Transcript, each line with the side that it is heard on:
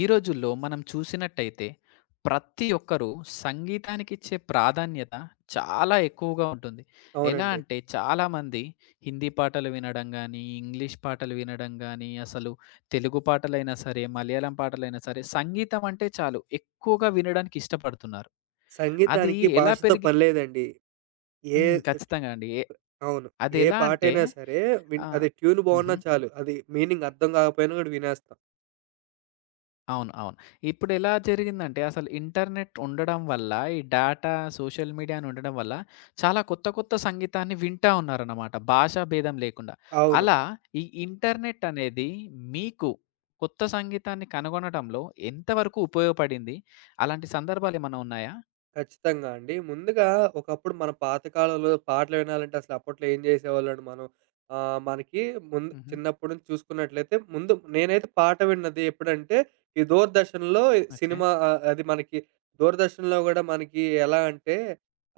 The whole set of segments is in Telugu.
left: ఈ రోజుల్లో మనం చూసినట్టయితే ప్రతి ఒక్కరూ సంగీతానికి ఇచ్చే ప్రాధాన్యత చాలా ఎక్కువగా ఉంటుంది. ఎలా
right: అవునండి.
left: అంటే చాలామంది హిందీ పాటలు వినడం గానీ, ఇంగ్లీష్ పాటలు వినడం గానీ, అసలు తెలుగు పాటలైనా సరే, మలయాళం పాటలైనా సరే సంగీతం అంటే చాలు ఎక్కువగా వినడానికి ఇష్టపడుతున్నారు. అది
right: సంగీతానికి
left: ఎలా
right: భాషతో
left: పెరిగి
right: పని లేదండి. ఏ
left: హ్మ్. ఖచ్చితంగా అండి.
right: అవును.
left: అది
right: ఏ
left: ఎలా అంటే
right: పాటైనా సరే
left: ఆహ్,
right: అది ట్యూన్
left: హుహు.
right: బావున్నా చాలు. అది మీనింగ్ అర్థం కాకపోయినా కూడా వినేస్తాం.
left: అవును. అవును. ఇప్పుడెలా జరిగిందంటే అసలు ఇంటర్నెట్ ఉండడం వల్ల, ఈ డాటా, సోషల్ మీడియా అని ఉండడం వల్ల చాలా కొత్త కొత్త సంగీతాన్ని వింటా ఉన్నారన్నమాట. భాషా భేదం లేకుండా.
right: అవును.
left: అలా ఈ ఇంటర్నెట్ అనేది మీకు కొత్త సంగీతాన్ని కనుగొనడంలో ఎంత వరకు ఉపయోగపడింది? అలాంటి సందర్భాలేమన్నా ఉన్నాయా?
right: ఖచ్చితంగా అండి. ముందుగా ఒకప్పుడు మన పాతకాలంలో పాటలు వినాలంటే అసలు అప్పట్లో ఏం జేసేవాళ్ళండి మనం. మనకి ముందు
left: హుహు.
right: చిన్నప్పటి నుంచి చూసుకున్నట్లయితే ముందు నేనైతే పాట విన్నది ఎప్పుడంటే ఈ దూరదర్శన్‌లో
left: ఓకే.
right: సినిమా అది మనకి దూరదర్శన్‌లో గూడా మనకి ఎలా అంటే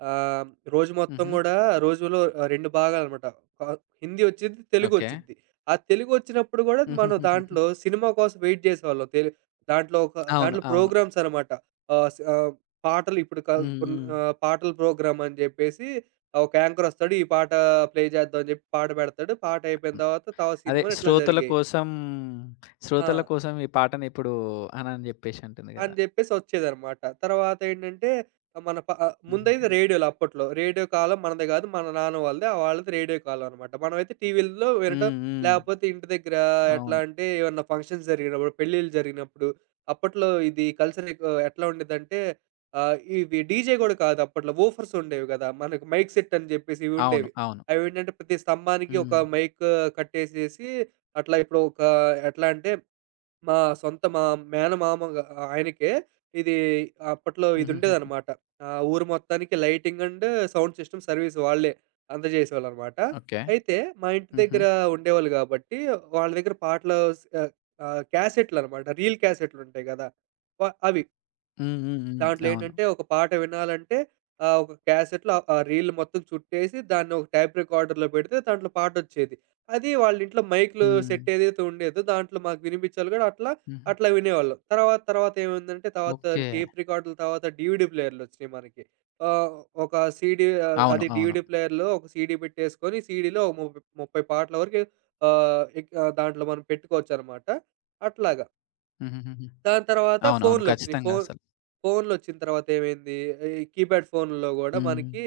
right: ఆహ్, రోజు మొత్తం
left: హుహు.
right: గూడా రోజులో 2 భాగాలనమాట. క హిందీ ఒచ్చిద్ది,
left: ఓకే.
right: తెలుగొచ్చిద్ది. ఆ తెలుగొచ్చినప్పుడు గూడా మనం
left: హుహుహుహుహు.
right: దాంట్లో సినిమా కోసం వెయిట్ జేసేవాళ్ళం. దాంట్లో ఒక
left: అవును.
right: దాంట్లో
left: అవును.
right: ప్రోగ్రామ్స్ అనమాట. ఆహ్, స్ ఆహ్ పాటలు ఇప్పుడు
left: హ్మ్. హ్మ్.
right: పాటల ప్రోగ్రామ్ అని జెప్పేసి ఒక యాంకర్ వస్తాడు. ఈ పాట ప్లే చేద్దాం అని జెప్పి పాట పెడతాడు. పాట అయిపోయిన
left: హ్మ్.
right: తర్వాత, తర్వాత
left: అదే
right: సినిమాలు ఇట్లా
left: శ్రోతల
right: జరిగాయి.
left: కోసం, శ్రోతల
right: ఆ!
left: కోసం ఈ పాటని ఇప్పుడు అనని జెప్పేసి అంటుంది
right: అని
left: గదా!
right: జెప్పేసి ఒచ్చేదనమాట. తర్వాతేంటంటే ఆహ్, మన ప ఆహ్, ముందైతే
left: హుహుహు.
right: రేడియోలు అప్పట్లో. రేడియో కాలం మనది గాదు. మన నాన్న వాళ్ళది. ఆ వాళ్ళది రేడియో కాలం అనమాట. మనమైతే టీవీల్లో వినటం,
left: హ్మ్. హ్మ్.
right: లేపోతే ఇంటి దగ్గర ఎట్లా
left: అవును.
right: అంటే ఏమన్నా ఫంక్షన్స్ జరిగినప్పుడు, పెళ్ళిళ్ళు జరిగినప్పుడు అప్పట్లో ఇది కల్చర్ ఎట్లా ఉండేదంటే ఇవి డీజే గూడా కాదు అప్పట్లో. వూఫర్స్ ఉండేవి గదా! మనకు మైక్ సెట్ అని జెప్పేసి
left: అవును.
right: ఇవుండేవి.
left: అవును.
right: అవేంటంటే ప్రతి స్తంభానికి ఒక
left: హ్మ్.
right: మైక్ కట్టేసేసి అట్లా ఇప్పుడు ఒక ఎట్లా అంటే మా సొంత మా మేనమామగా ఆయనకే ఇది అప్పట్లో
left: హుహుహుహు.
right: ఇదుండేదనమాట. ఆ ఊరు మొత్తానికి lighting and sound system service వాళ్ళే అందజేసేవాళ్ళనమాట.
left: ఓకే.
right: అయితే మా ఇంటి
left: హుహు.
right: దగ్గర ఉండేవాళ్ళు గాబట్టి, వాళ్ళ దగ్గర పాటలు క్యాసెట్‌లనమాట. రీల్ క్యాసెట్‌లుంటాయి గదా! అవి.
left: హ్మ్. హ్మ్. హ్మ్.
right: దాంట్లో
left: అవును.
right: ఏంటంటే ఒక పాట వినాలంటే ఒక క్యాసెట్‌లో ఆ రీల్ మొత్తం చుట్టేసి దాన్ని ఒక టైప్ రికార్డర్‌లో పెడితే దాంట్లో పాటొచ్చేది. అది వాళ్ళ ఇంట్లో మైక్‌లు
left: హ్మ్.
right: సెట్ ఏదైతే ఉండేదో దాంట్లో మాకు వినిపించాలి కూడా అట్లా,
left: హుహు.
right: అట్లా వినేవాళ్ళం. తర్వాత తర్వాత ఏమైందంటే తర్వాత
left: ఓకే.
right: టేప్ రికార్డుల తర్వాత డీవీడీ ప్లేయర్‌లొచ్చినాయి మనకి. ఆహ్, ఒక సీడీ
left: అవును.
right: అది
left: అవును.
right: డీవీడీ ప్లేయర్‌లో ఒక సీడీ పెట్టేసుకొని సీడీలో 30 పాటల వరకు దాంట్లో మనం పెట్టుకోవచ్చనమాట. అట్లాగా.
left: హుహుహుహు.
right: దాని తర్వాత
left: అవును. అవును.
right: ఫోన్‌లొచ్చినియి.
left: ఖచ్చితంగా
right: ఫోన్
left: అసలు.
right: ఫోన్‌లొచ్చిన తర్వాతేమైంది, ఈ కీప్యాడ్ ఫోన్‌లో గూడా
left: హ్మ్.
right: మనకి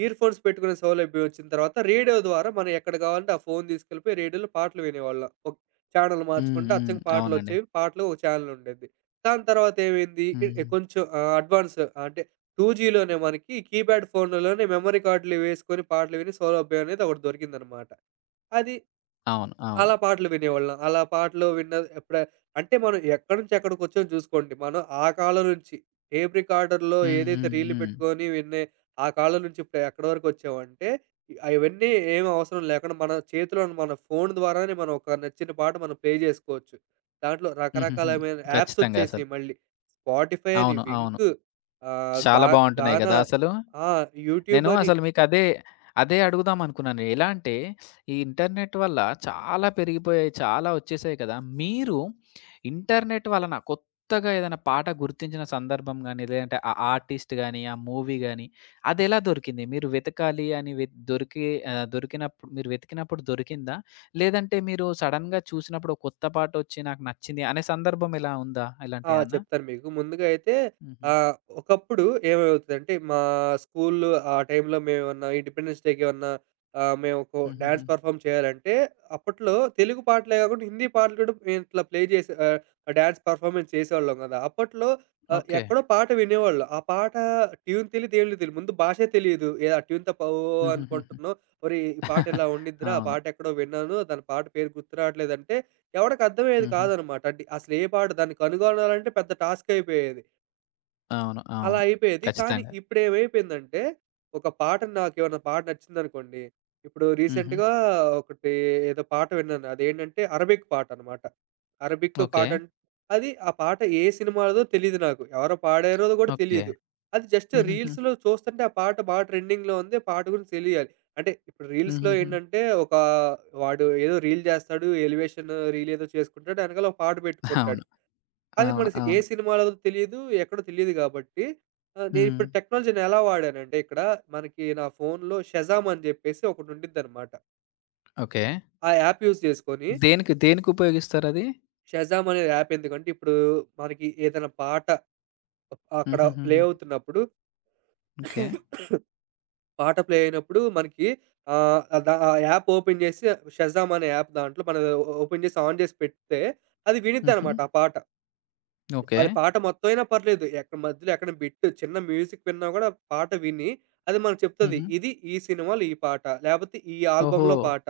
right: ఇయర్ ఫోన్స్ పెట్టుకునే సౌలభ్యం వచ్చిన తర్వాత రేడియో ద్వారా మనం ఎక్కడ కావాలంటే ఆ ఫోన్ తీసుకెళ్ళిపోయి రేడియోలో పాటలు వినేవాళ్ళం. ఒక ఛానెల్
left: హ్మ్.
right: మార్చుకుంటే
left: హ్మ్.
right: అచ్చంగా
left: అవునండి.
right: పాటలొచ్చేవి. పాటలు ఒక ఛానెల్ ఉండేది. దాని తర్వాతేమైంది ఇ ఇ-
left: హ్మ్.
right: కొంచెం ఆహ్, అడ్వాన్స్ అంటే 2జీలోనే మనకి కీప్యాడ్ ఫోన్‌లలోనే మెమరీ కార్డ్‌లు వేసుకొని పాటలు వినే సౌలభ్యం అనేది ఒకటి దొరికిందనమాట. అది
left: అవును. అవును.
right: అలా పాటలు వినేవాళ్ళం. అలా పాటలు విన్న ఎప్పుడ అంటే మనం ఎక్కడి నుంచి ఎక్కడికొచ్చామో చూసుకోండి. మనం ఆ కాలం నుంచి టేప్ రికార్డర్‌లో
left: హ్మ్.
right: ఏదైతే
left: హ్మ్.
right: రీల్
left: హ్మ్.
right: పెట్టుకొని వినే ఆ కాలం నుంచి ఇప్పుడు ఎక్కడి వరకు వచ్చామంటే అవన్నీ ఏమి అవసరం లేకుండా మన చేతిలో ఉన్న మన ఫోన్ ద్వారానే మనం ఒక నచ్చిన పాట మనం ప్లే చేసుకోవచ్చు. దాంట్లో
left: హుహుహు.
right: రకరకాలమైన యాప్స్
left: ఖచ్చితంగా అసలు.
right: వచ్చేసినాయి మళ్ళీ. స్పాటిఫై అని,
left: అవును. అవును.
right: వింక్ ఆహ్,
left: చాలా
right: గా
left: బావుంటున్నాయి
right: గానా
left: గదా! అసలు.
right: ఆ! యూట్యూబ్
left: నేను
right: అని.
left: అసలు మీకదే, అదే అడుగుదామనుకున్నాను. ఎలా అంటే, ఈ ఇంటర్నెట్ వల్ల చాలా పెరిగిపోయాయి, చాలా ఒచ్చేసాయి కదా! మీరు ఇంటర్నెట్ వలన కొత్తగా ఏదైనా పాట గుర్తించిన సందర్భం గాని, లేదంటే ఆ ఆర్టిస్ట్ గాని, ఆ మూవీ గాని అదెలా దొరికింది? మీరు వెతకాలి అని దొరికే దొరికినప్పుడు మీరు వెతికినప్పుడు దొరికిందా? లేదంటే మీరు సడెన్‌గా చూసినప్పుడు "ఓ కొత్త పాటొచ్చి నాకు నచ్చింది" అనే సందర్భం ఇలా ఉందా?
right: ఆ!
left: ఇలాంటియేమన్నా?
right: చెప్తాను మీకు. ముందుగా అయితే
left: హుహు.
right: ఒకప్పుడు ఏమవుతదంటే మా స్కూల్‌లో ఆ టైంలో మేమేమన్నా ఇండిపెండెన్స్ డేకి ఏమన్నా మేము ఒక
left: హుహుహు.
right: డాన్స్ పెర్ఫార్మ్ చేయాలంటే అప్పట్లో తెలుగు పాటలే కాకుండా హిందీ పాటలు కూడా మేము ఇట్లా ప్లే చేసి డాన్స్ పెర్ఫార్మెన్స్ చేసేవాళ్ళం కదా! అప్పట్లో
left: ఓకే.
right: ఎక్కడో పాట వినేవాళ్ళు. ఆ పాట ట్యూన్ తెలీదు ఏం లేదు. ముందు భాషే తెలీదు. ఆ ట్యూన్ తప్ప ఓహ్!
left: హుహుహుహు.
right: అనుకుంటున్నాం. ఒరేయ్! ఈ పాట ఇలా ఉండిద్దిరా! ఆ
left: అవును.
right: పాట ఎక్కడో విన్నాను. దాని పాట పేరు గుర్తు రావట్లేదంటే ఎవడికి అర్థమయ్యేది
left: హుహు.
right: కాదనమాట. అంటే అసలు ఏ పాట దాన్ని కనుగొనాలంటే పెద్ద టాస్క్ అయిపోయేది.
left: అవును.
right: అలా
left: అవును.
right: అయిపోయేది. కానీ
left: ఖచ్చితంగా.
right: ఇప్పుడేమైపోయిందంటే, ఒక పాట నాకేమన్నా పాట నచ్చిందనుకోండి, ఇప్పుడు
left: హుహు.
right: రీసెంట్‌గా ఒకటి ఏదో పాట విన్నాను. అదేంటంటే అరబిక్ పాటనమాట. Arabic
left: okay.
right: పాటం అది ఆ పాట ఏ సినిమాలోదో తెలీదు నాకు. ఎవరో పాడారో గూడా
left: ఓకే.
right: తెలీదు. అది జస్ట్
left: హుహుహు.
right: రీల్స్‌లో చూస్తుంటే ఆ పాట ట్రెండింగ్‌లో ఉంది. పాట గురించి తెలియాలి. అంటే ఇప్పుడు రీల్స్‌లో
left: హుహుహు.
right: ఏంటంటే, ఒక వాడు ఏదో రీల్ జేస్తాడు. ఎలివేషన్ రీల్ ఏదో చేసుకుంటాడు. ఎనకాల ఒక పాట పెట్టుకుంటాడు.
left: అవును.
right: అది
left: అవును.
right: మనకి ఏ
left: అవును.
right: సినిమాలో తెలీదు, ఎక్కడో తెలీదు గాబట్టి,
left: హ్మ్.
right: నేనిప్పుడు టెక్నాలజీని ఎలా వాడానంటే ఇక్కడ, మనకి నా ఫోనులో 'షజామ్' అని జెప్పేసి ఒకటుండిద్దనమాట.
left: ఓకే.
right: ఆ యాప్ యూజ్ చేసుకొని,
left: దేనికి దేనికి ఉపయోగిస్తారది?
right: 'షజామ్' అనే యాప్ ఎందుకంటే, ఇప్పుడు మనకి ఏదైనా పాట అక్కడ ప్లే
left: హుహుహుహు.
right: అవుతున్నప్పుడు,
left: ఓకే.
right: పాట ప్లే అయినప్పుడు మనకి ఆహ్, ద ఆ యాప్ ఓపెన్ జేసి 'షజామ్' అనే యాప్ దాంట్లో మనం ఓపెన్ జేసి, ఆన్ జేసి పెడితే, అది
left: హుహు.
right: వినిద్దనమాట ఆ పాట.
left: ఓకే.
right: అది పాట మొత్తం అయినా పర్లేదు. ఎక్కడ మధ్యలో ఎక్కడైనా బిట్ చిన్న మ్యూజిక్ విన్నా గూడా పాట విని, అది మనకు చెప్తది.
left: హుహు.
right: ఇది ఈ సినిమాలో ఈ పాట. లేపోతే ఈ
left: ఓహో!
right: ఆల్బమ్‌లో పాట.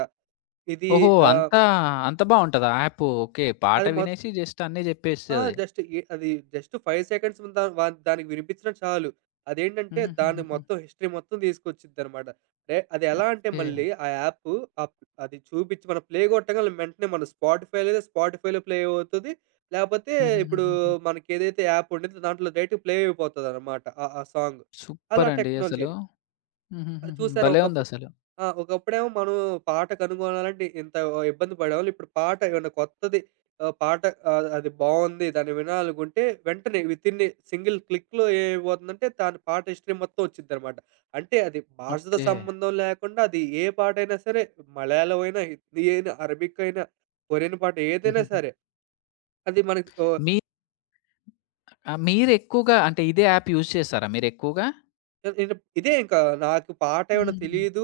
right: ఇది
left: ఓహో!
right: ఆహ్,
left: అంతా అంత బావుంటదా ఆ యాపు? ఓకే. పాట
right: అది మొ
left: వినేసి జస్ట్ అన్నీ
right: ఆ!
left: జెప్పేస్తది.
right: జస్ట్ ఎ అది జస్ట్ 5 సెకండ్స్ దా వా దానికి వినిపించినా చాలు. అదేంటంటే దాని
left: హుహుహుహుహు.
right: మొత్తం హిస్టరీ మొత్తం తీసుకొచ్చిద్దనమాట. అది ఎలా అంటే
left: ఓకే.
right: మళ్ళీ ఆ యాప్ అప్ అది చూపించి మనం ప్లే కొట్టంగానే వెంటనే మన స్పాటిఫై లేదా స్పాటిఫైలో ప్లే అవుతది. లేపోతే ఇప్పుడు
left: హుహుహుహుహు.
right: మనకేదైతే యాప్ ఉండిద్దో దాంట్లో డైరెక్ట్‌గా ప్లే అయిపోతదనమాట. ఆ ఆ సాంగ్. అలా
left: సూపరండి అసలు.
right: టెక్నాలజీని.
left: హుహుహుహు.
right: చూసారా
left: భలే
right: ఒకప్పుడు
left: ఉందసలు.
right: ఆ! ఒకప్పుడేమో మనం పాట కనుగొనాలంటే ఇంత ఇబ్బంది పడేవాళ్ళు. ఇప్పుడు పాట ఏమన్నా కొత్తది ఆహ్, పాట అది బావుంది. దాన్ని వినాలనుకుంటే వెంటనే వితిన్ ఏ సింగిల్ క్లిక్‌లో ఏమైపోతుందంటే దాని పాట హిస్టరీ మొత్తం వచ్చిద్దనమాట. అంటే అది భాషతో
left: ఓకే.
right: సంబంధం లేకుండా అది ఏ పాటైనా సరే మలయాళం అయినా, హిందీ అయినా, అరబిక్ అయినా, కొరియన్ పాట ఏదైనా
left: హుహుహు.
right: సరే అది మనకి ఓ
left: మీ ఆ! మీరెక్కువగా అంటే ఇదే యాప్ యూజ్ చేసారా మీరెక్కువగా?
right: ఇ ఇది ఇదే ఇంకా నాకు పాట ఏమైనా
left: హుహుహు.
right: తెలీదు.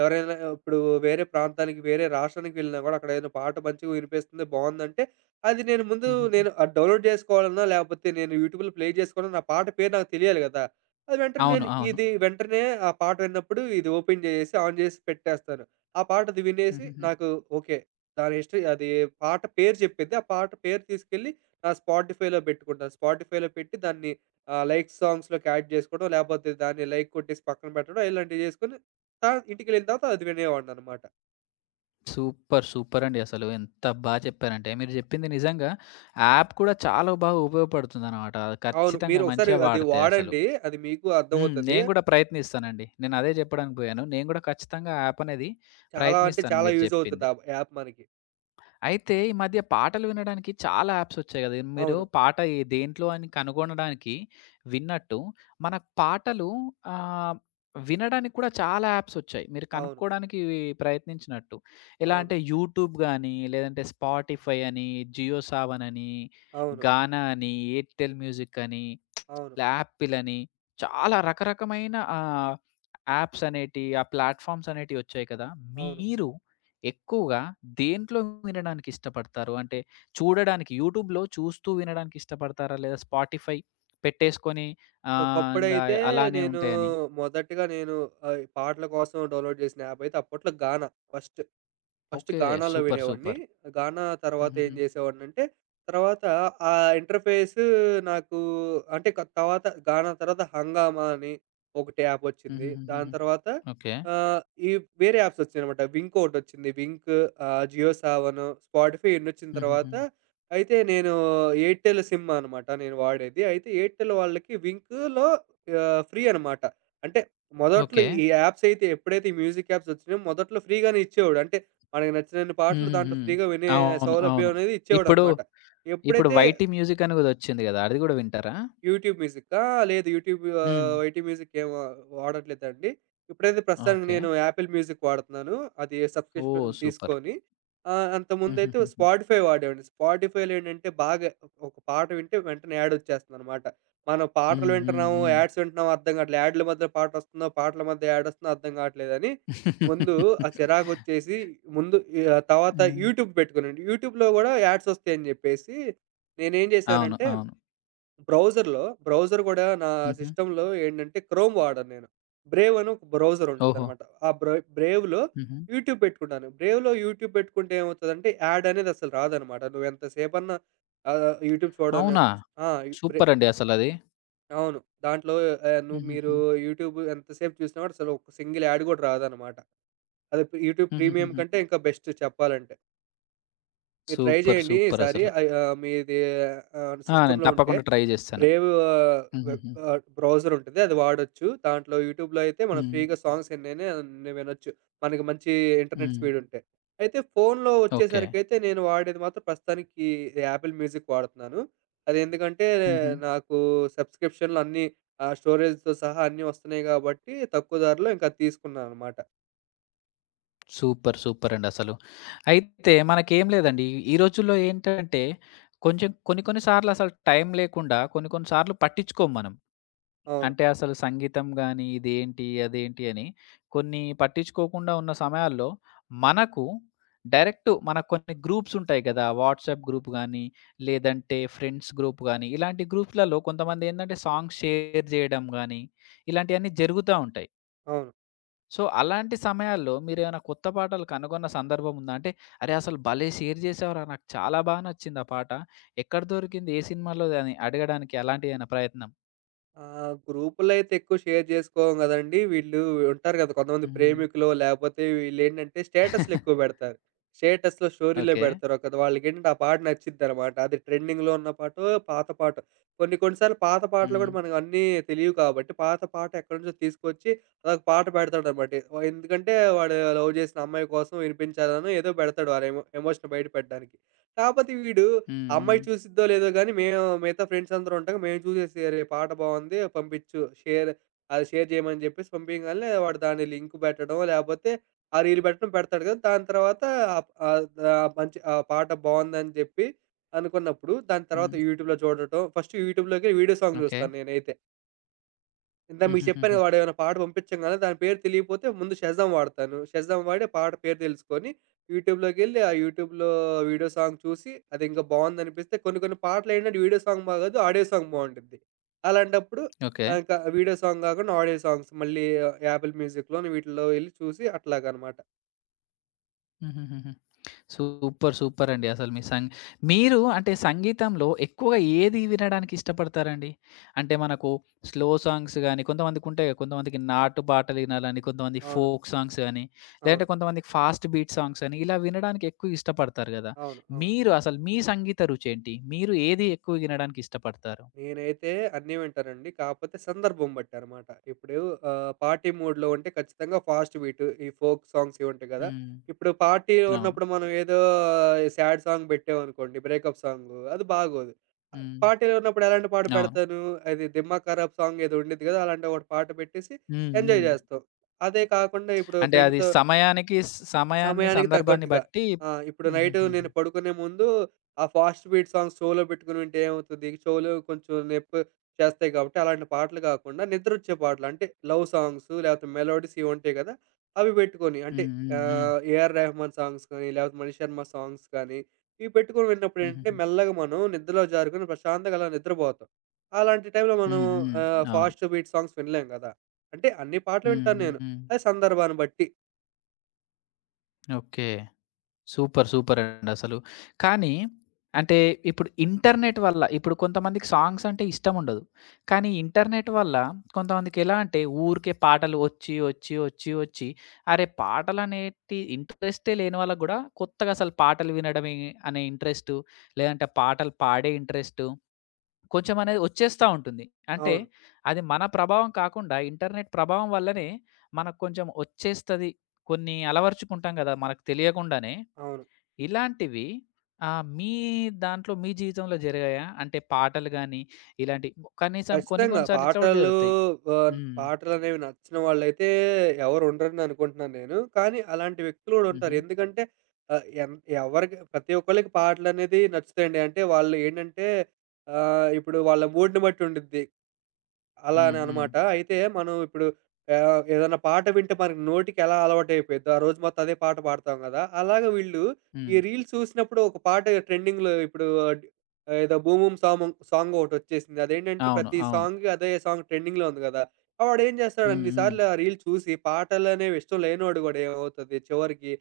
right: ఎవరైనా ఇప్పుడు వేరే ప్రాంతానికి, వేరే రాష్ట్రానికి వెళ్ళినా గూడా అక్కడ ఏదైనా పాట మంచిగా వినిపిస్తుంది, బావుందంటే అది నేను ముందు
left: హుహుహు.
right: నేను అది డౌన్‌లోడ్ జేసుకోవాలన్నా, లేకపోతే నేను యూట్యూబ్‌లో ప్లే జేసుకోవాలన్నా నా పాట పేరు నాకు తెలియాలి గదా! అది వెంటనే
left: అవును.
right: నేను
left: అవును.
right: ఇది వెంటనే ఆ పాట విన్నప్పుడు ఇది ఓపెన్ జేసేసి, ఆన్ జేసి పెట్టేస్తాను. ఆ పాటది వినేసి
left: హుహుహు.
right: నాకు ఓకే. దాని హిస్టరీ అది పాట పేరు చెప్పిద్ది. ఆ పాట పేరు తీసుకెళ్ళి నా స్పాటిఫైలో బెట్టుకుంటాను. స్పాటిఫైలో పెట్టి దాన్ని లైక్ సాంగ్స్‌లోకి యాడ్ చేసుకోవడం, లేపోతే దాన్ని లైక్ కొట్టేసి పక్కన పెట్టడం ఇలాంటివి చేసుకొని తర్వాత ఇంటికెళ్ళిన తర్వాత అది వినేవాడిననమాట.
left: సూపర్. సూపర్ అండి అసలు. ఎంత బా చెప్పారంటే మీరు జెప్పింది నిజంగా యాప్ కూడా చాలా బాగా ఉపయోగపడుతుందనమాట. అది
right: అవును.
left: ఖచ్చితంగా
right: మీరు ఒకసారి
left: మంచిగా
right: అది
left: వాడితే అసలు.
right: వాడండి. అది మీకు
left: హ్మ్.
right: అర్థమవుతది.
left: నేను గూడా ప్రయత్నిస్తానండి. నేను అదే జెప్పడానికి బోయాను. నేను గూడా ఖచ్చితంగా ఆ యాప్ అనేది
right: చాలా అంటే
left: ప్రయత్నిస్తాను
right: చాలా
left: మీరు
right: యూజ్
left: జెప్పింది.
right: అవుతది ఆ యాప్ మనకి.
left: అయితే ఈ మధ్య పాటలు వినడానికి చాలా యాప్స్ వచ్చాయి కదా! మీరు
right: అవును.
left: పాట ఏ దేంట్లో అని కనుగొనడానికి విన్నట్టు మన పాటలు ఆహ్, వినడానికి కూడా చాలా యాప్స్ వచ్చాయి. మీరు
right: అవును.
left: కనుక్కోవడానికి ప్రయత్నించినట్టు. ఎలా
right: అవును.
left: అంటే యూట్యూబ్ గాని, లేదంటే స్పాటిఫై అని, జియో సావన్ అని,
right: అవును.
left: గానా అని, ఎయిర్టెల్ మ్యూజిక్ అని,
right: అవును.
left: ఇలా యాపిల్ అని చాలా రకరకమైన యాప్స్ అనేటియి, ఆ ప్లాట్‌ఫార్మ్స్ అనేటివి వచ్చాయి కదా!
right: అవును.
left: మీరు ఎక్కువగా దేంట్లో వినడానికి ఇష్టపడతారు? అంటే చూడడానికి యూట్యూబ్‌లో చూస్తూ వినడానికి ఇష్టపడతారా? లేదా స్పాటిఫై పెట్టేసుకొని ఆహ్, ఇంగ
right: ఒకప్పుడైతే
left: అలానే
right: నేను
left: ఉంటాయని?
right: మొదటగా నేను పాటల కోసం డౌన్‌లోడ్ చేసిన యాప్ అయితే అప్పట్లో గానా ఫస్ట్. First
left: okay.
right: గానాలో
left: సూపర్.
right: వినేవాడిని.
left: సూపర్.
right: గానా తర్వాత ఏం
left: హుహుహు.
right: చేసేవాడినంటే, తర్వాత ఆ ఇంటర్‌ఫేస్ నాకు అంటే తర్వాత గానా తర్వాత హంగామా అని ఒకటి యాప్ వచ్చింది. దాని
left: హుహుహుహుహు.
right: తర్వాత
left: ఓకే.
right: ఆహ్, ఈ వేరే యాప్స్ వచ్చాయనమాట. వింక్ ఒకటొచ్చింది. వింక్ జియో సావను, స్పాటిఫై ఇన్నొచ్చిన తర్వాత
left: హుహుహు.
right: అయితే నేను ఎయిర్టెల్ సిమ్ అనమాట నేను వాడేది. అయితే ఎయిర్టెల్ వాళ్ళకి వింక్‌లో ఫ్రీ అనమాట. అంటే మొదట్లో
left: ఓకే.
right: ఈ యాప్స్ అయితే ఎప్పుడైతే ఈ మ్యూజిక్ యాప్స్ వచ్చినాయో మొదట్లో ఫ్రీగానే ఇచ్చేవాడు. అంటే మనకు నచ్చినన్ని పాటలు
left: హుహుహు.
right: దాంట్లో ఫ్రీ‌గా వినే
left: అవును. అవును.
right: సౌలభ్యం అనేది
left: ఇప్పుడు,
right: ఇచ్చేవాడనమాట.
left: ఇప్పుడు
right: ఎప్పుడైతే
left: 'వైటీ మ్యూజిక్' అని గూడా వచ్చింది గదా! అది గూడా వింటారా?
right: యూట్యూబ్ మ్యూజికా? లేదు. యూట్యూబ్
left: హ్మ్.
right: వైటీ మ్యూజిక్ ఏం వా వాడట్లేదండి. ఇప్పుడైతే ప్రస్తుతానికి
left: ఓకే.
right: నేను యాపిల్ మ్యూజిక్ వాడుతున్నాను. అది
left: ఓహ్!
right: Subscription
left: super.
right: తీసుకొని. అంతకుముందైతే
left: హుహుహుహు.
right: స్పాటిఫై వాడేవాడిని. స్పాటిఫైలో ఏంటంటే బాగా ఒక ఒక పాట వింటే వెంటనే యాడ్ వచ్చేస్తుందనమాట. మనం
left: హ్మ్.
right: పాటలు
left: హ్మ్. హ్మ్.
right: వింటున్నాము,
left: హ్మ్.
right: యాడ్స్ వింటున్నాము అర్థం కావట్లే. యాడ్ల మధ్య పాటొస్తుందా, పాటల మధ్య యాడ్ వస్తుందా అర్థం కావట్లేదని ముందు ఆ చిరాకొచ్చేసి ముందు తర్వాత యూట్యూబ్ పెట్టుకున్నాను. యూట్యూబ్‌లో కూడా యాడ్స్ వస్తాయని చెప్పేసి నేనేం
left: అవును.
right: చేశానంటే
left: అవును.
right: బ్రౌజర్ గూడా నా
left: హుహు.
right: సిస్టమ్‌లో ఏంటంటే, క్రోమ్ వాడను నేను. బ్రేవ్ అని ఒక బ్రౌజర్
left: ఓహో!
right: ఉంటదనమాట. ఆ బ్ర బ్రేవ్‌లో
left: హుహు.
right: యూట్యూబ్ పెట్టుకుంటాను. బ్రేవ్‌లో యూట్యూబ్ పెట్టుకుంటే ఏమవుతదంటే, యాడ్ అనేది అసలు రాదనమాట. నువ్వెంత సేపన్నా ఆహ్, యూట్యూబ్ చూడని
left: అవునా?
right: ఆ! బ్రే
left: సూపరండి అసలది.
right: అవును. దాంట్లో ఆహ్, నువ్వు మీరు
left: హుహుహు.
right: యూట్యూబ్ ఎంతసేపు చూసినా గూడా అసలు ఒక సింగిల్ యాడ్ గూడా రాదనమాట. అది యూట్యూబ్ ప్రీమియం
left: హుహుహుహు.
right: కంటే ఇంకా బెస్ట్ చెప్పాలంటే. మీరు ట్రై
left: సూపర్.
right: చేయండి ఈసారి.
left: సూపరసలు.
right: మీది
left: ఆ! నేను
right: సిస్టమ్‌లో ఉంటే
left: తప్పకుండా ట్రై జేస్తాను.
right: బ్రేవ్ వెబ్
left: హుహుహు.
right: బ్రౌజర్ ఉంటది. అది వాడొచ్చు. దాంట్లో యూట్యూబ్‌లో అయితే మనం
left: హ్మ్.
right: ఫ్రీగా సాంగ్స్ ఎన్నైనా అన్ని వినొచ్చు. మనకి మంచి ఇంటర్నెట్
left: హ్మ్.
right: స్పీడ్ ఉంటే. అయితే ఫోన్‌లో
left: ఓకే.
right: వచ్చేసరికైతే నేను వాడేది మాత్రం ప్రస్తుతానికి యాపిల్ మ్యూజిక్ వాడుతున్నాను. అది ఎందుకంటే
left: హుహు.
right: నాకు సబ్స్క్రిప్షన్‌లు అన్నీ స్టోరేజ్‌తో సహా అన్నీ వస్తున్నాయి కాబట్టి తక్కువ ధరలో ఇంకా అది తీసుకున్నాననమాట.
left: సూపర్. సూపరండి అసలు. అయితే మనకేం లేదండి. ఈ రోజుల్లో ఏంటంటే కొంచెం కొన్ని కొన్ని సార్లు అసలు టైం లేకుండా కొన్ని కొన్ని సార్లు పట్టించుకోము మనం.
right: అవును.
left: అంటే అసలు సంగీతం గాని, ఇదేంటి, అదేంటి అని కొన్ని పట్టించుకోకుండా ఉన్న సమయాల్లో, మనకు డైరెక్ట్ మనకు కొన్ని గ్రూప్స్ ఉంటాయి కదా! వాట్సాప్ గ్రూప్ గాని, లేదంటే ఫ్రెండ్స్ గ్రూప్ గాని, ఇలాంటి గ్రూప్స్‌లలో కొంతమందేంటంటే సాంగ్స్ షేర్ జేయడం గాని, ఇలాంటియన్నీ జరుగుతా ఉంటాయి.
right: అవును.
left: సో, అలాంటి సమయాల్లో మీరేమైనా కొత్త పాటలు కనుగొన్న సందర్భం ఉందా? అంటే, "అరే! అసలు భలే షేర్ జేశావురా! నాకు చాలా బా నచ్చింది ఆ పాట. ఎక్కడ దొరికింది? ఏ సినిమాలోది?" అని అడగడానికి అలాంటిదేమైనా ప్రయత్నం?
right: ఆ! గ్రూపుల్లో అయితే ఎక్కువ షేర్ జేసుకోం గదండీ. వీళ్ళు ఉంటారు గదా! కొంతమంది
left: హ్మ్.
right: ప్రేమికులో లేపోతే వీళ్ళేంటంటే స్టేటస్‌లు ఎక్కువ బెడతారు. స్టేటస్‌లో, స్టోరీలో
left: ఓకే.
right: బెడతారు. ఒక వాళ్ళకేంటంటే ఆ పాట నచ్చిద్దనమాట. అది ట్రెండింగ్‌లో ఉన్న పాటో, పాత పాటో. కొన్ని కొన్ని సార్లు పాత పాటలు
left: హ్మ్.
right: గూడా మనకు అన్నీ తెలియవు కాబట్టి, పాత పాట ఎక్కడి నుంచో తీసుకొచ్చి అదొక పాట బెడతాడనమాట. ఎందుకంటే వాడు లవ్ జేసిన అమ్మాయి కోసం వినిపించాలనో ఏదో బెడతాడు. వాడేమో ఎమోషన్ బయట పెట్టడానికి. కాపోతే వీడు
left: హ్మ్.
right: ఆ
left: హ్మ్.
right: అమ్మాయి చూసిద్దో లేదో గానీ, మేము మిగతా ఫ్రెండ్స్ అందరం ఉంటాం. మేము చూసేసి "అరే! పాట బావుంది పంపిచ్చు. అది షేర్ చేయమని" చెప్పేసి పంపియంగాల్నే వాడు దాని లింక్ పెట్టడం, లేపోతే ఆ రీల్ పెట్టడం పెడతాడు కదా! దాని తర్వాత ఆహ్, ఆహ్, ఆహ్, మంచి ఆ పాట బావుందని జెప్పి అనుకున్నప్పుడు, దాని తర్వాత
left: హ్మ్.
right: యూట్యూబ్‌లో చూడటం. ఫస్ట్ యూట్యూబ్‌లోకెళ్ళి వీడియో సాంగ్
left: ఓకే.
right: చూస్తాను నేనైతే. ఇందాక మీకు చెప్పాను
left: హుహుహుహు.
right: కదా! వాడేమైనా పాట పంపించంగానే దాని పేరు తెలియకపోతే ముందు షజామ్ వాడతాను. షజామ్ వాడి పాట పేరు తెలుసుకొని, యూట్యూబ్‌లోకెళ్ళి ఆ యూట్యూబ్‌లో వీడియో సాంగ్ చూసి, అది ఇంకా బావుందనిపిస్తే కొన్ని కొన్ని పాటలేంటంటే వీడియో సాంగ్ బాగోదు. ఆడియో సాంగ్ బావుంటుంది. అలాంటప్పుడు
left: ఓకే.
right: ఇంకా వీడియో సాంగ్ కాకుండా ఆడియో సాంగ్స్ మళ్ళీ యాపిల్ మ్యూజిక్‌లోని వీటిల్లో ఎళ్లి చూసి అట్లాగనమాట.
left: హుహుహుహు. సూపర్. సూపర్ అండి. అసలు మీ మీరు అంటే సంగీతంలో ఎక్కువగా ఏది వినడానికి ఇష్టపడతారండి? అంటే మనకు స్లో సాంగ్స్ గాని, కొంతమందికుంటాయి కదా! కొంతమందికి నాటు పాటలు వినాలని, కొంతమంది
right: అవును.
left: ఫోక్ సాంగ్స్ గాని, లేదంటే
right: అవును.
left: కొంతమందికి ఫాస్ట్ బీట్ సాంగ్స్ అని ఇలా వినడానికి ఎక్కువ ఇష్టపడతారు గదా!
right: అవును. అవును.
left: మీరు అసలు మీ సంగీత రుచేంటి? మీరు ఏది ఎక్కువ వినడానికి ఇష్టపడతారు?
right: నేనైతే అన్నీ వింటానండి. కాపోతే సందర్భం బట్టి అనమాట. ఇప్పుడు పార్టీ మూడ్‌లో ఉంటే ఖచ్చితంగా ఫాస్ట్ బీటు, ఈ ఫోక్ సాంగ్స్ ఇవి ఉంటాయి గదా!
left: హ్మ్.
right: ఇప్పుడు పార్టీలో
left: అవును.
right: ఉన్నప్పుడు మనం ఏదో సాడ్ సాంగ్ పెట్టామనుకోండి బ్రేకప్ సాంగు, అది బాగోదు.
left: హ్మ్.
right: పార్టీలో ఉన్నప్పుడు ఎలాంటి పాట
left: అవును.
right: పెడతాను, అది 'దిమ్మా ఖరాబ్' సాంగ్ ఏదో ఉండిద్ది గదా! అలాంటి ఒకటి పాట పెట్టేసి
left: హ్మ్.
right: ఎంజాయ్
left: హ్మ్.
right: జేస్తాం. అదే కాకుండా ఇప్పుడు
left: అంటే అది
right: ఫ్రెండ్‌తో
left: సమయానికి సమయాన్ని,
right: సమయానికి
left: సందర్భాన్ని
right: తగ్గట్టుగా.
left: బట్టి
right: ఆ! ఇప్పుడు నైట్
left: హుహుహు.
right: నేను పడుకునే ముందు ఆ ఫాస్ట్ బీట్ సాంగ్స్ చెవులో పెట్టుకొని వింటే ఏమవుతది? చెవులు కొంచెం నొప్పి చేస్తాయి కాబట్టి అలాంటి పాటలు కాకుండా నిద్రొచ్చే పాటలు అంటే లవ్ సాంగ్స్ లేకపోతే మెలోడీస్ ఇవి ఉంటాయి కదా! అవి పెట్టుకొని అంటే
left: హ్మ్. హ్మ్. హ్మ్.
right: ఏఆర్ రెహమాన్ సాంగ్స్ కానీ లేకపోతే మణిశర్మ సాంగ్స్ కానీ ఇవి పెట్టుకొని విన్నప్పుడు ఏంటంటే
left: హుహుహు.
right: మెల్లగా మనం నిద్రలో జారుకొని ప్రశాంతంగా అలా నిద్రపోతాం. అలాంటి టైంలో మనం
left: హ్మ్. హ్మ్. అవును.
right: ఫాస్ట్ బీట్ సాంగ్స్ వినలేం కదా! అంటే అన్ని పాటలు
left: హ్మ్.
right: వింటాను నేను.
left: హ్మ్.
right: అది సందర్భాన్ని బట్టి.
left: ఓకే. సూపర్. సూపర్ అండసలు. కానీ అంటే ఇప్పుడు ఇంటర్నెట్ వల్ల ఇప్పుడు కొంతమందికి సాంగ్స్ అంటే ఇష్టముండదు. కానీ ఇంటర్నెట్ వల్ల కొంతమందికెలా అంటే ఊరికే పాటలు వచ్చి, వచ్చి, వచ్చి, వచ్చి అరే! పాటలనేటి ఇంట్రెస్టే లేని వాళ్ళకి గూడా కొత్తగా అసలు పాటలు వినడమే అనే ఇంట్రెస్టు లేదంటే పాటలు పాడే ఇంట్రెస్టు కొంచెమనేది వచ్చేస్తా ఉంటుంది. అంటే
right: అవును.
left: అది మన ప్రభావం కాకుండా ఇంటర్నెట్ ప్రభావం వల్లనే మనకు కొంచెం వచ్చేస్తది. కొన్ని అలవరుచుకుంటాం గదా! మనకు తెలియకుండానే.
right: అవును.
left: ఇలాంటివి మీ దాంట్లో మీ జీవితంలో జరిగాయా? అంటే పాటలు గాని ఇలాంటి కనీసం కొన్ని
right: ఖచ్చితంగా.
left: కొన్ని సార్లు ఇట్లా గూడా
right: పాటలు
left: జరుగుతాయి. హ్మ్.
right: పాటలనేవి నచ్చిన వాళ్ళైతే ఎవరు ఉండరని అనుకుంటున్నాను నేను. కానీ అలాంటి వ్యక్తులు గూడా
left: హుహు.
right: ఉంటారు. ఎందుకంటే ఆహ్, ఎన్ ఎవరికి ప్రతి ఒక్కళ్ళకి పాటలనేది నచ్చుతాయండి. అంటే వాళ్ళు ఏంటంటే ఇప్పుడు వాళ్ళ మూడ్‌ని బట్టి ఉండిద్ది.
left: హ్మ్.
right: అలానే
left: హ్మ్.
right: అనమాట. అయితే మనం ఇప్పుడు ఏదైనా పాట వింటే మనకి నోటికి ఎలా అలవాటయిపోయిద్దో, ఆ రోజు మొత్తం అదే పాట పాడతాం గదా! అలాగా వీళ్ళు ఈ
left: హ్మ్.
right: రీల్స్ చూసినప్పుడు ఒక పాట ట్రెండింగ్‌లో ఇప్పుడు ఏదో 'బూమ్ బూమ్' సాంగ్ ఒకటొచ్చేసింది. అదేంటంటే
left: అవును.
right: ప్రతి
left: అవును.
right: సాంగ్‌కి అదే సాంగ్ ట్రెండింగ్‌లో ఉంది గదా! వాడేం చేస్తాడు
left: హ్మ్.
right: అన్ని
left: హ్మ్.
right: సార్లు ఆ రీల్ చూసి పాటలనేవి ఇష్టం లేనోడు గూడా ఏమవుతది చివరికి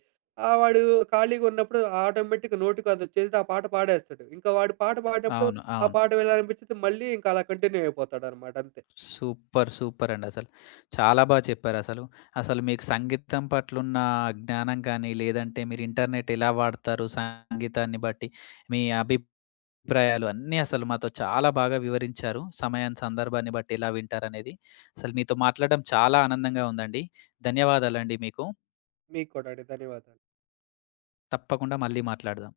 right: వాడు ఖాళీగా ఉన్నప్పుడు ఆటోమేటిక్‌గా నోటికి అదొచ్చేసి ఆ పాట పాడేస్తాడు. ఇంకా వాడు పాట పాడినప్పుడు
left: అవును.
right: ఆ
left: అవును.
right: పాట వినాలనిపించిద్ది మళ్ళీ ఇంకా అలా కంటిన్యూ అయిపోతాడనమాట అంతే.
left: సూపర్! సూపరండి అసలు. చాలా బా చెప్పారసలు. అసలు అసలు మీకు సంగీతం పట్లున్న జ్ఞానం కానీ, లేదంటే మీరు ఇంటర్నెట్ ఎలా వాడతారు సంగీతాన్ని బట్టి, మీ అభిప్రాయాలు అన్నీ అసలు మాతో చాలా బాగా వివరించారు. సమయాన్ని, సందర్భాన్ని బట్టి ఎలా వింటారనేది. అసలు మీతో మాట్లాడడం చాలా ఆనందంగా ఉందండి. ధన్యవాదాలండి మీకు.
right: మీకు కూడా అండి. ధన్యవాదాలు.
left: తప్పకుండా మళ్ళీ మాట్లాడదాం.